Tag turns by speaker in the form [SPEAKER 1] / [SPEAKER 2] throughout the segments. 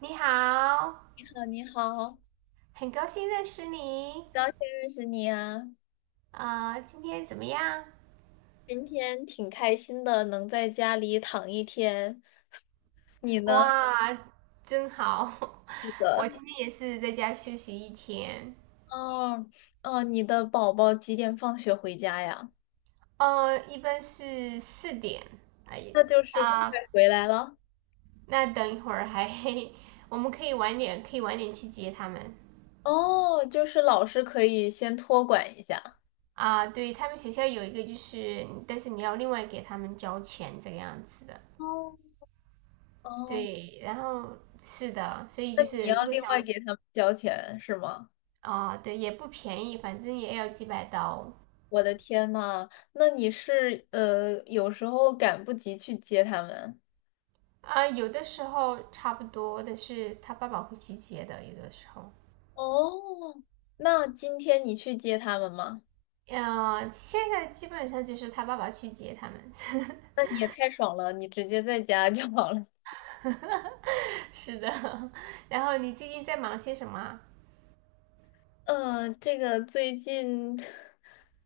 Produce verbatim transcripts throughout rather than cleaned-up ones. [SPEAKER 1] 你好，
[SPEAKER 2] 好，你好，
[SPEAKER 1] 很高兴认识你。
[SPEAKER 2] 高兴认识你啊！
[SPEAKER 1] 啊、今天怎么样？
[SPEAKER 2] 今天挺开心的，能在家里躺一天。你呢？
[SPEAKER 1] 哇，真好！
[SPEAKER 2] 是
[SPEAKER 1] 我
[SPEAKER 2] 的。
[SPEAKER 1] 今天也是在家休息一天。
[SPEAKER 2] 哦哦，你的宝宝几点放学回家呀？
[SPEAKER 1] 呃，一般是四点。哎呀，
[SPEAKER 2] 那就是快
[SPEAKER 1] 啊、
[SPEAKER 2] 回来了。
[SPEAKER 1] 那等一会儿还，我们可以晚点，可以晚点去接他们。
[SPEAKER 2] 哦，就是老师可以先托管一下。
[SPEAKER 1] 啊、对，他们学校有一个就是，但是你要另外给他们交钱这个样子的。
[SPEAKER 2] 哦哦，
[SPEAKER 1] 对，然后是的，所以
[SPEAKER 2] 那
[SPEAKER 1] 就
[SPEAKER 2] 你
[SPEAKER 1] 是
[SPEAKER 2] 要
[SPEAKER 1] 如果
[SPEAKER 2] 另外
[SPEAKER 1] 想
[SPEAKER 2] 给他们交钱是吗？
[SPEAKER 1] 啊，对，也不便宜，反正也要几百刀
[SPEAKER 2] 我的天呐，那你是呃，有时候赶不及去接他们。
[SPEAKER 1] 啊。有的时候差不多的是他爸爸会去接的，有的时候，
[SPEAKER 2] 哦，那今天你去接他们吗？
[SPEAKER 1] 嗯、呃现在基本上就是他爸爸去接他们。
[SPEAKER 2] 那你也太爽了，你直接在家就好了。
[SPEAKER 1] 是的，然后你最近在忙些什么啊
[SPEAKER 2] 嗯，这个最近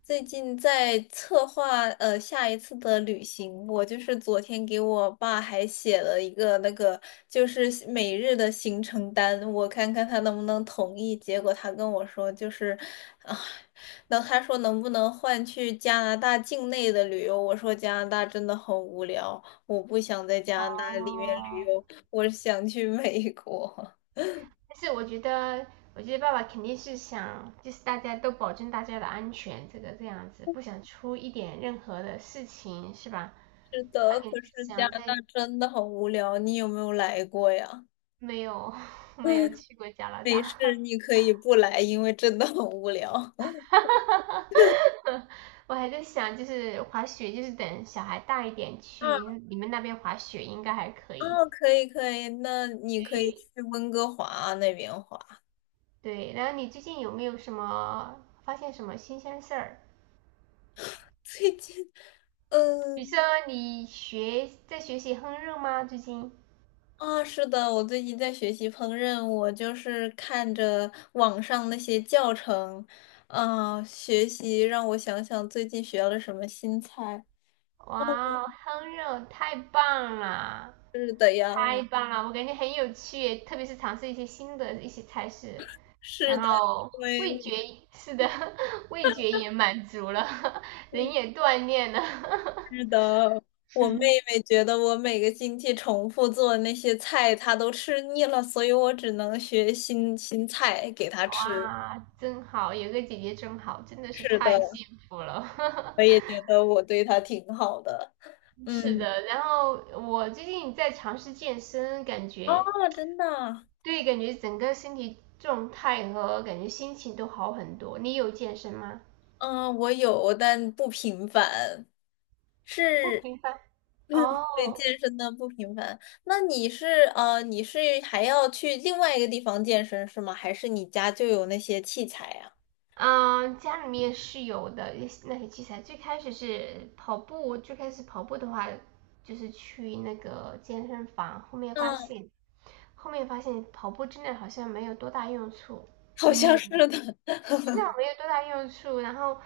[SPEAKER 2] 最近在策划呃下一次的旅行，我就是昨天给我爸还写了一个那个就是每日的行程单，我看看他能不能同意。结果他跟我说就是啊，那他说能不能换去加拿大境内的旅游？我说加拿大真的很无聊，我不想在加拿大里面旅
[SPEAKER 1] 哦，
[SPEAKER 2] 游，我想去美国。
[SPEAKER 1] 但是我觉得，我觉得爸爸肯定是想，就是大家都保证大家的安全，这个这样子，不想出一点任何的事情，是吧？
[SPEAKER 2] 是
[SPEAKER 1] 他
[SPEAKER 2] 的，可
[SPEAKER 1] 肯定是
[SPEAKER 2] 是加
[SPEAKER 1] 想
[SPEAKER 2] 拿大
[SPEAKER 1] 在
[SPEAKER 2] 真的很无聊，你有没有来过呀？
[SPEAKER 1] 没有，没有 去过加拿
[SPEAKER 2] 没事，
[SPEAKER 1] 大。
[SPEAKER 2] 你可以不来，因为真的很无聊。
[SPEAKER 1] 我还在想，就是滑雪，就是等小孩大一点去
[SPEAKER 2] 啊
[SPEAKER 1] 你们那边滑雪，应该还可以。
[SPEAKER 2] 啊，可以可以，那你可以
[SPEAKER 1] 对
[SPEAKER 2] 去温哥华啊那边滑。
[SPEAKER 1] 对，然后你最近有没有什么发现什么新鲜事儿？
[SPEAKER 2] 最近，
[SPEAKER 1] 比如
[SPEAKER 2] 嗯
[SPEAKER 1] 说你学在学习烹饪吗？最近？
[SPEAKER 2] 啊，是的，我最近在学习烹饪，我就是看着网上那些教程，啊，学习让我想想最近学了什么新菜。哦
[SPEAKER 1] 哇，烹饪太棒了，
[SPEAKER 2] 是的呀，
[SPEAKER 1] 太棒了！我感觉很有趣，特别是尝试一些新的一些菜式。
[SPEAKER 2] 是
[SPEAKER 1] 然
[SPEAKER 2] 的，
[SPEAKER 1] 后
[SPEAKER 2] 因为
[SPEAKER 1] 味觉
[SPEAKER 2] 我。
[SPEAKER 1] 是的，味觉也满足了，人也锻炼了，
[SPEAKER 2] 是的，我妹妹觉得我每个星期重复做那些菜，她都吃腻了，所以我只能学新新菜给她吃。
[SPEAKER 1] 哇，真好，有个姐姐真好，真的是
[SPEAKER 2] 是的，
[SPEAKER 1] 太幸福了。
[SPEAKER 2] 我 也觉得我对她挺好的。
[SPEAKER 1] 是
[SPEAKER 2] 嗯，
[SPEAKER 1] 的，然后我最近在尝试健身，感
[SPEAKER 2] 哦，
[SPEAKER 1] 觉
[SPEAKER 2] 真的，
[SPEAKER 1] 对，感觉整个身体状态和感觉心情都好很多。你有健身吗？
[SPEAKER 2] 嗯，我有，但不频繁，
[SPEAKER 1] 不
[SPEAKER 2] 是
[SPEAKER 1] 频繁
[SPEAKER 2] 对
[SPEAKER 1] 哦，
[SPEAKER 2] 健身的不频繁。那你是呃，你是还要去另外一个地方健身是吗？还是你家就有那些器材呀？
[SPEAKER 1] 嗯，家里面是有的一些那些器材。最开始是跑步，最开始跑步的话，就是去那个健身房。后面发
[SPEAKER 2] 嗯，
[SPEAKER 1] 现，后面发现跑步真的好像没有多大用处，
[SPEAKER 2] 好像
[SPEAKER 1] 你真
[SPEAKER 2] 是的。
[SPEAKER 1] 的没有多大用处。然后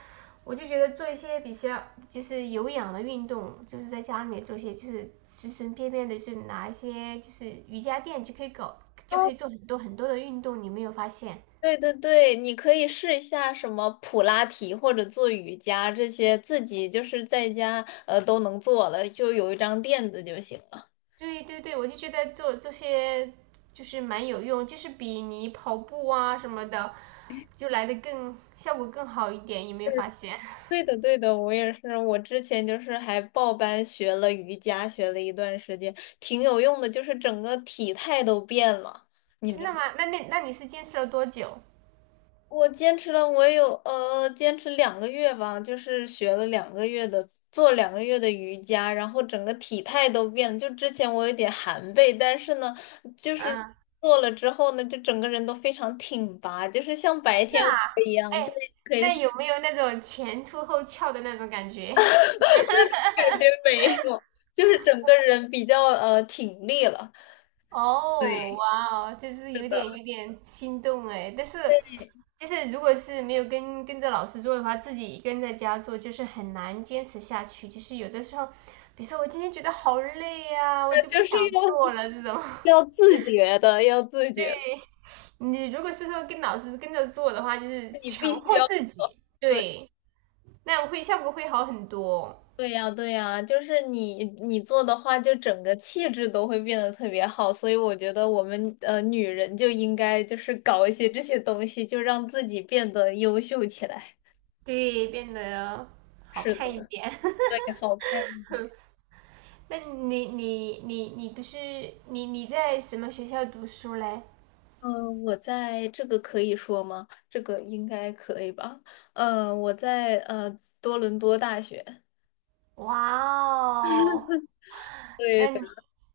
[SPEAKER 1] 我就觉得做一些比较就是有氧的运动，就是在家里面做一些就是随随便便的，就是拿一些就是瑜伽垫就可以搞，就可
[SPEAKER 2] 哦，
[SPEAKER 1] 以做很多很多的运动。你没有发现？
[SPEAKER 2] 对对对，你可以试一下什么普拉提或者做瑜伽这些，自己就是在家呃都能做了，就有一张垫子就行了。
[SPEAKER 1] 对对对，我就觉得做这些就是蛮有用，就是比你跑步啊什么的，就来的更效果更好一点，有没有发现？
[SPEAKER 2] 对的，对的，我也是。我之前就是还报班学了瑜伽，学了一段时间，挺有用的，就是整个体态都变了。你
[SPEAKER 1] 真
[SPEAKER 2] 知？
[SPEAKER 1] 的吗？那那那你是坚持了多久？
[SPEAKER 2] 我坚持了，我也有呃，坚持两个月吧，就是学了两个月的，做两个月的瑜伽，然后整个体态都变了。就之前我有点寒背，但是呢，就是
[SPEAKER 1] 嗯，
[SPEAKER 2] 做了之后呢，就整个人都非常挺拔，就是像白
[SPEAKER 1] 真
[SPEAKER 2] 天
[SPEAKER 1] 的
[SPEAKER 2] 鹅
[SPEAKER 1] 啊？
[SPEAKER 2] 一样。
[SPEAKER 1] 哎，
[SPEAKER 2] 对，可以
[SPEAKER 1] 那
[SPEAKER 2] 是
[SPEAKER 1] 有没有那种前凸后翘的那种感觉？
[SPEAKER 2] 感觉没有，就是整个人比较呃挺立了。对，
[SPEAKER 1] 哦，哇哦，就是
[SPEAKER 2] 是
[SPEAKER 1] 有
[SPEAKER 2] 的，
[SPEAKER 1] 点有点心动哎，但是
[SPEAKER 2] 嗯，
[SPEAKER 1] 就是如果是没有跟跟着老师做的话，自己一个人在家做就是很难坚持下去，就是有的时候，比如说我今天觉得好累呀、我
[SPEAKER 2] 那
[SPEAKER 1] 就不
[SPEAKER 2] 就是
[SPEAKER 1] 想
[SPEAKER 2] 要
[SPEAKER 1] 做了这种。
[SPEAKER 2] 要自觉的，要自
[SPEAKER 1] 对，
[SPEAKER 2] 觉的，
[SPEAKER 1] 你如果是说跟老师跟着做的话，就是
[SPEAKER 2] 你
[SPEAKER 1] 强
[SPEAKER 2] 必须
[SPEAKER 1] 迫
[SPEAKER 2] 要
[SPEAKER 1] 自
[SPEAKER 2] 做。
[SPEAKER 1] 己，
[SPEAKER 2] 对。
[SPEAKER 1] 对，那会效果会好很多，
[SPEAKER 2] 对呀，对呀，就是你你做的话，就整个气质都会变得特别好，所以我觉得我们呃女人就应该就是搞一些这些东西，就让自己变得优秀起来。
[SPEAKER 1] 对，变得好
[SPEAKER 2] 是
[SPEAKER 1] 看一
[SPEAKER 2] 的，
[SPEAKER 1] 点。
[SPEAKER 2] 对，好看一点。
[SPEAKER 1] 那你你你你不是你你在什么学校读书嘞？
[SPEAKER 2] 嗯，我在这个可以说吗？这个应该可以吧？嗯，我在呃多伦多大学，
[SPEAKER 1] 哇哦，
[SPEAKER 2] 对
[SPEAKER 1] 那
[SPEAKER 2] 对，
[SPEAKER 1] 你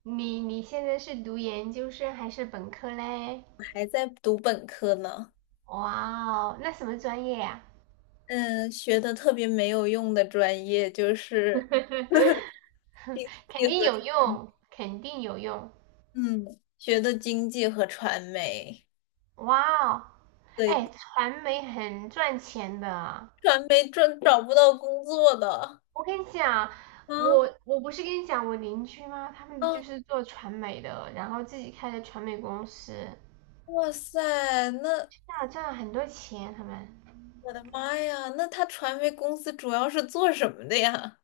[SPEAKER 1] 你你现在是读研究生还是本科嘞？
[SPEAKER 2] 还在读本科呢。
[SPEAKER 1] 哇哦，那什么专业呀、
[SPEAKER 2] 嗯，学的特别没有用的专业就是。
[SPEAKER 1] 肯定有用，肯定有用。
[SPEAKER 2] 嗯，学的经济和传媒，
[SPEAKER 1] 哇哦，
[SPEAKER 2] 对，
[SPEAKER 1] 哎，传媒很赚钱的。
[SPEAKER 2] 传媒赚找不到工作的。
[SPEAKER 1] 我跟你讲，
[SPEAKER 2] 啊
[SPEAKER 1] 我我不是跟你讲我邻居吗？他们就
[SPEAKER 2] 啊，
[SPEAKER 1] 是做传媒的，然后自己开的传媒公司。
[SPEAKER 2] 哇塞，那
[SPEAKER 1] 那我赚了很多钱，他们
[SPEAKER 2] 我的妈呀，那他传媒公司主要是做什么的呀？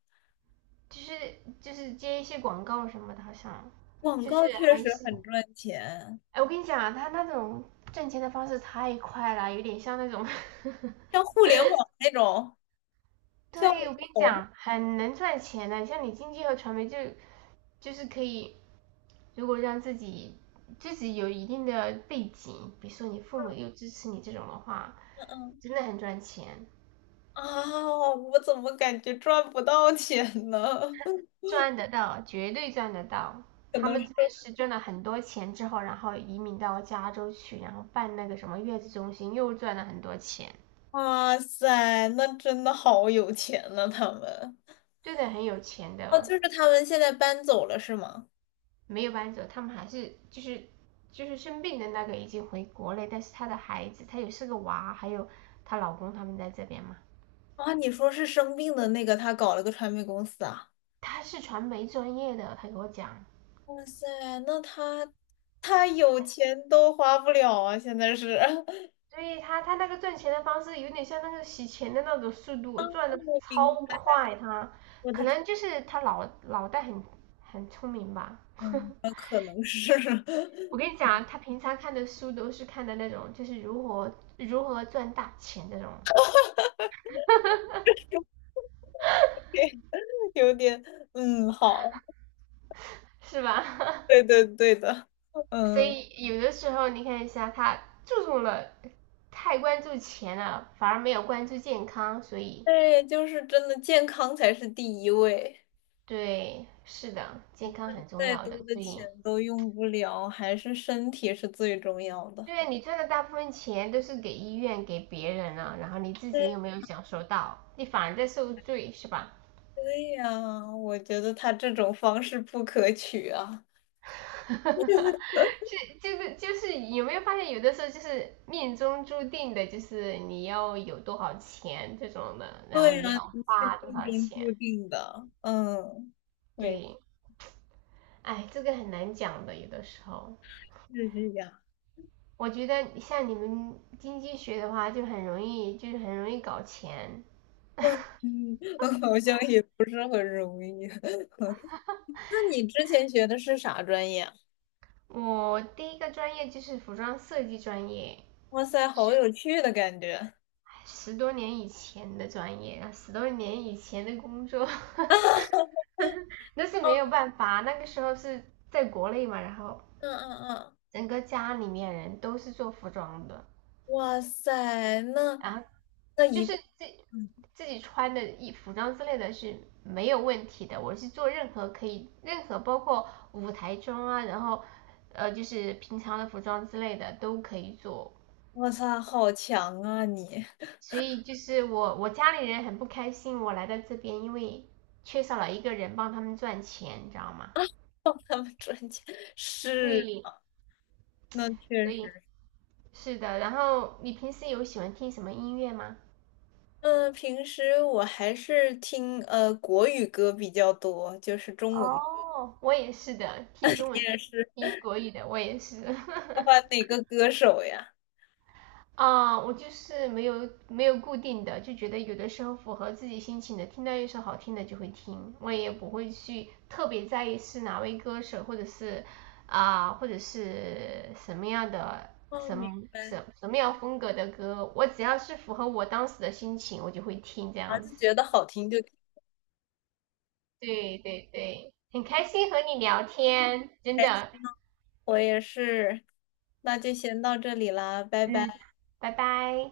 [SPEAKER 1] 就是就是接一些广告什么的，好像
[SPEAKER 2] 广
[SPEAKER 1] 就是
[SPEAKER 2] 告确
[SPEAKER 1] 还
[SPEAKER 2] 实
[SPEAKER 1] 是，
[SPEAKER 2] 很赚钱，
[SPEAKER 1] 哎，我跟你讲啊他那种赚钱的方式太快了，有点像那种
[SPEAKER 2] 像互联网那种，像网
[SPEAKER 1] 对，我跟你
[SPEAKER 2] 红，
[SPEAKER 1] 讲，很能赚钱的，像你经济和传媒就就是可以，如果让自己自己有一定的背景，比如说你父母又支持你这种的话，
[SPEAKER 2] 嗯嗯
[SPEAKER 1] 真的很赚钱。
[SPEAKER 2] 啊，我怎么感觉赚不到钱呢？
[SPEAKER 1] 赚得到，绝对赚得到。
[SPEAKER 2] 可
[SPEAKER 1] 他
[SPEAKER 2] 能
[SPEAKER 1] 们
[SPEAKER 2] 是，
[SPEAKER 1] 真的是赚了很多钱之后，然后移民到加州去，然后办那个什么月子中心，又赚了很多钱。
[SPEAKER 2] 哇塞，那真的好有钱呢，他们。
[SPEAKER 1] 真的，很有钱
[SPEAKER 2] 哦，就
[SPEAKER 1] 的
[SPEAKER 2] 是他们现在搬走了，是吗？
[SPEAKER 1] 没有搬走，他们还是就是就是生病的那个已经回国内，但是他的孩子，他也是个娃，还有她老公他们在这边嘛。
[SPEAKER 2] 啊，你说是生病的那个，他搞了个传媒公司啊？
[SPEAKER 1] 他是传媒专业的，他给我讲，
[SPEAKER 2] 哇塞，那他 他有钱都花不了啊！现在是，
[SPEAKER 1] 所以他他那个赚钱的方式有点像那个洗钱的那种速度，赚的
[SPEAKER 2] 我
[SPEAKER 1] 超
[SPEAKER 2] 明，
[SPEAKER 1] 快他。
[SPEAKER 2] 我
[SPEAKER 1] 可
[SPEAKER 2] 的天，
[SPEAKER 1] 能就是他脑脑袋很很聪明吧。
[SPEAKER 2] 嗯，那可能是
[SPEAKER 1] 我跟你讲啊，他平常看的书都是看的那种，就是如何如何赚大钱那种，
[SPEAKER 2] 有点，嗯，好，
[SPEAKER 1] 是吧？
[SPEAKER 2] 对对对的，
[SPEAKER 1] 所
[SPEAKER 2] 嗯，
[SPEAKER 1] 以有的时候你看一下，他注重了太关注钱了，反而没有关注健康，所以
[SPEAKER 2] 对，就是真的健康才是第一位，
[SPEAKER 1] 对，是的，健康很重
[SPEAKER 2] 再
[SPEAKER 1] 要
[SPEAKER 2] 多
[SPEAKER 1] 的，
[SPEAKER 2] 的
[SPEAKER 1] 所
[SPEAKER 2] 钱
[SPEAKER 1] 以
[SPEAKER 2] 都用不了，还是身体是最重要的。
[SPEAKER 1] 对你赚的大部分钱都是给医院、给别人了，然后你自己又没
[SPEAKER 2] 对
[SPEAKER 1] 有享受到，你反而在受罪，是吧？
[SPEAKER 2] 对呀，我觉得他这种方式不可取啊。
[SPEAKER 1] 是，就是就是有没有发现，有的时候就是命中注定的，就是你要有多少钱这种的，然后
[SPEAKER 2] 对
[SPEAKER 1] 你
[SPEAKER 2] 啊，
[SPEAKER 1] 要
[SPEAKER 2] 不是
[SPEAKER 1] 花多少
[SPEAKER 2] 命
[SPEAKER 1] 钱，
[SPEAKER 2] 中注定的，嗯，没
[SPEAKER 1] 对，哎，这个很难讲的，有的时候。
[SPEAKER 2] 是这样，
[SPEAKER 1] 我觉得像你们经济学的话，就很容易，就是很容易搞钱。
[SPEAKER 2] 嗯嗯，好像也不是很容易。那你之前学的是啥专业啊？
[SPEAKER 1] 我第一个专业就是服装设计专业，
[SPEAKER 2] 哇塞，好有趣的感觉。
[SPEAKER 1] 十多年以前的专业，十多年以前的工作，那是没有办法。那个时候是在国内嘛，然后
[SPEAKER 2] 嗯嗯嗯，
[SPEAKER 1] 整个家里面人都是做服装的，
[SPEAKER 2] 哇塞，那
[SPEAKER 1] 然后
[SPEAKER 2] 那
[SPEAKER 1] 就
[SPEAKER 2] 一
[SPEAKER 1] 是
[SPEAKER 2] 个，
[SPEAKER 1] 自
[SPEAKER 2] 嗯，
[SPEAKER 1] 自己穿的衣服装之类的是没有问题的。我是做任何可以，任何包括舞台装啊，然后呃就是平常的服装之类的都可以做，
[SPEAKER 2] 哇塞，好强啊你！
[SPEAKER 1] 所以就是我我家里人很不开心，我来到这边，因为缺少了一个人帮他们赚钱，你知道吗？
[SPEAKER 2] 他们专家是，
[SPEAKER 1] 对，
[SPEAKER 2] 那
[SPEAKER 1] 所
[SPEAKER 2] 确
[SPEAKER 1] 以
[SPEAKER 2] 实。
[SPEAKER 1] 是的。然后你平时有喜欢听什么音乐吗？
[SPEAKER 2] 嗯，平时我还是听呃国语歌比较多，就是中文
[SPEAKER 1] 哦，我也是的，听中文、
[SPEAKER 2] 电视。
[SPEAKER 1] 听国语的，我也是。
[SPEAKER 2] 喜欢 哪个歌手呀？
[SPEAKER 1] 啊，我就是没有没有固定的，就觉得有的时候符合自己心情的，听到一首好听的就会听，我也不会去特别在意是哪位歌手或者是啊、或者是什么样的
[SPEAKER 2] 哦，
[SPEAKER 1] 什么
[SPEAKER 2] 明白，
[SPEAKER 1] 什什么样风格的歌，我只要是符合我当时的心情，我就会听这
[SPEAKER 2] 啊，
[SPEAKER 1] 样
[SPEAKER 2] 就
[SPEAKER 1] 子。
[SPEAKER 2] 觉得好听就听
[SPEAKER 1] 对对对，很开心和你聊天，真
[SPEAKER 2] 呗。
[SPEAKER 1] 的，
[SPEAKER 2] 我也是，那就先到这里啦，拜
[SPEAKER 1] 嗯，
[SPEAKER 2] 拜。
[SPEAKER 1] 拜拜。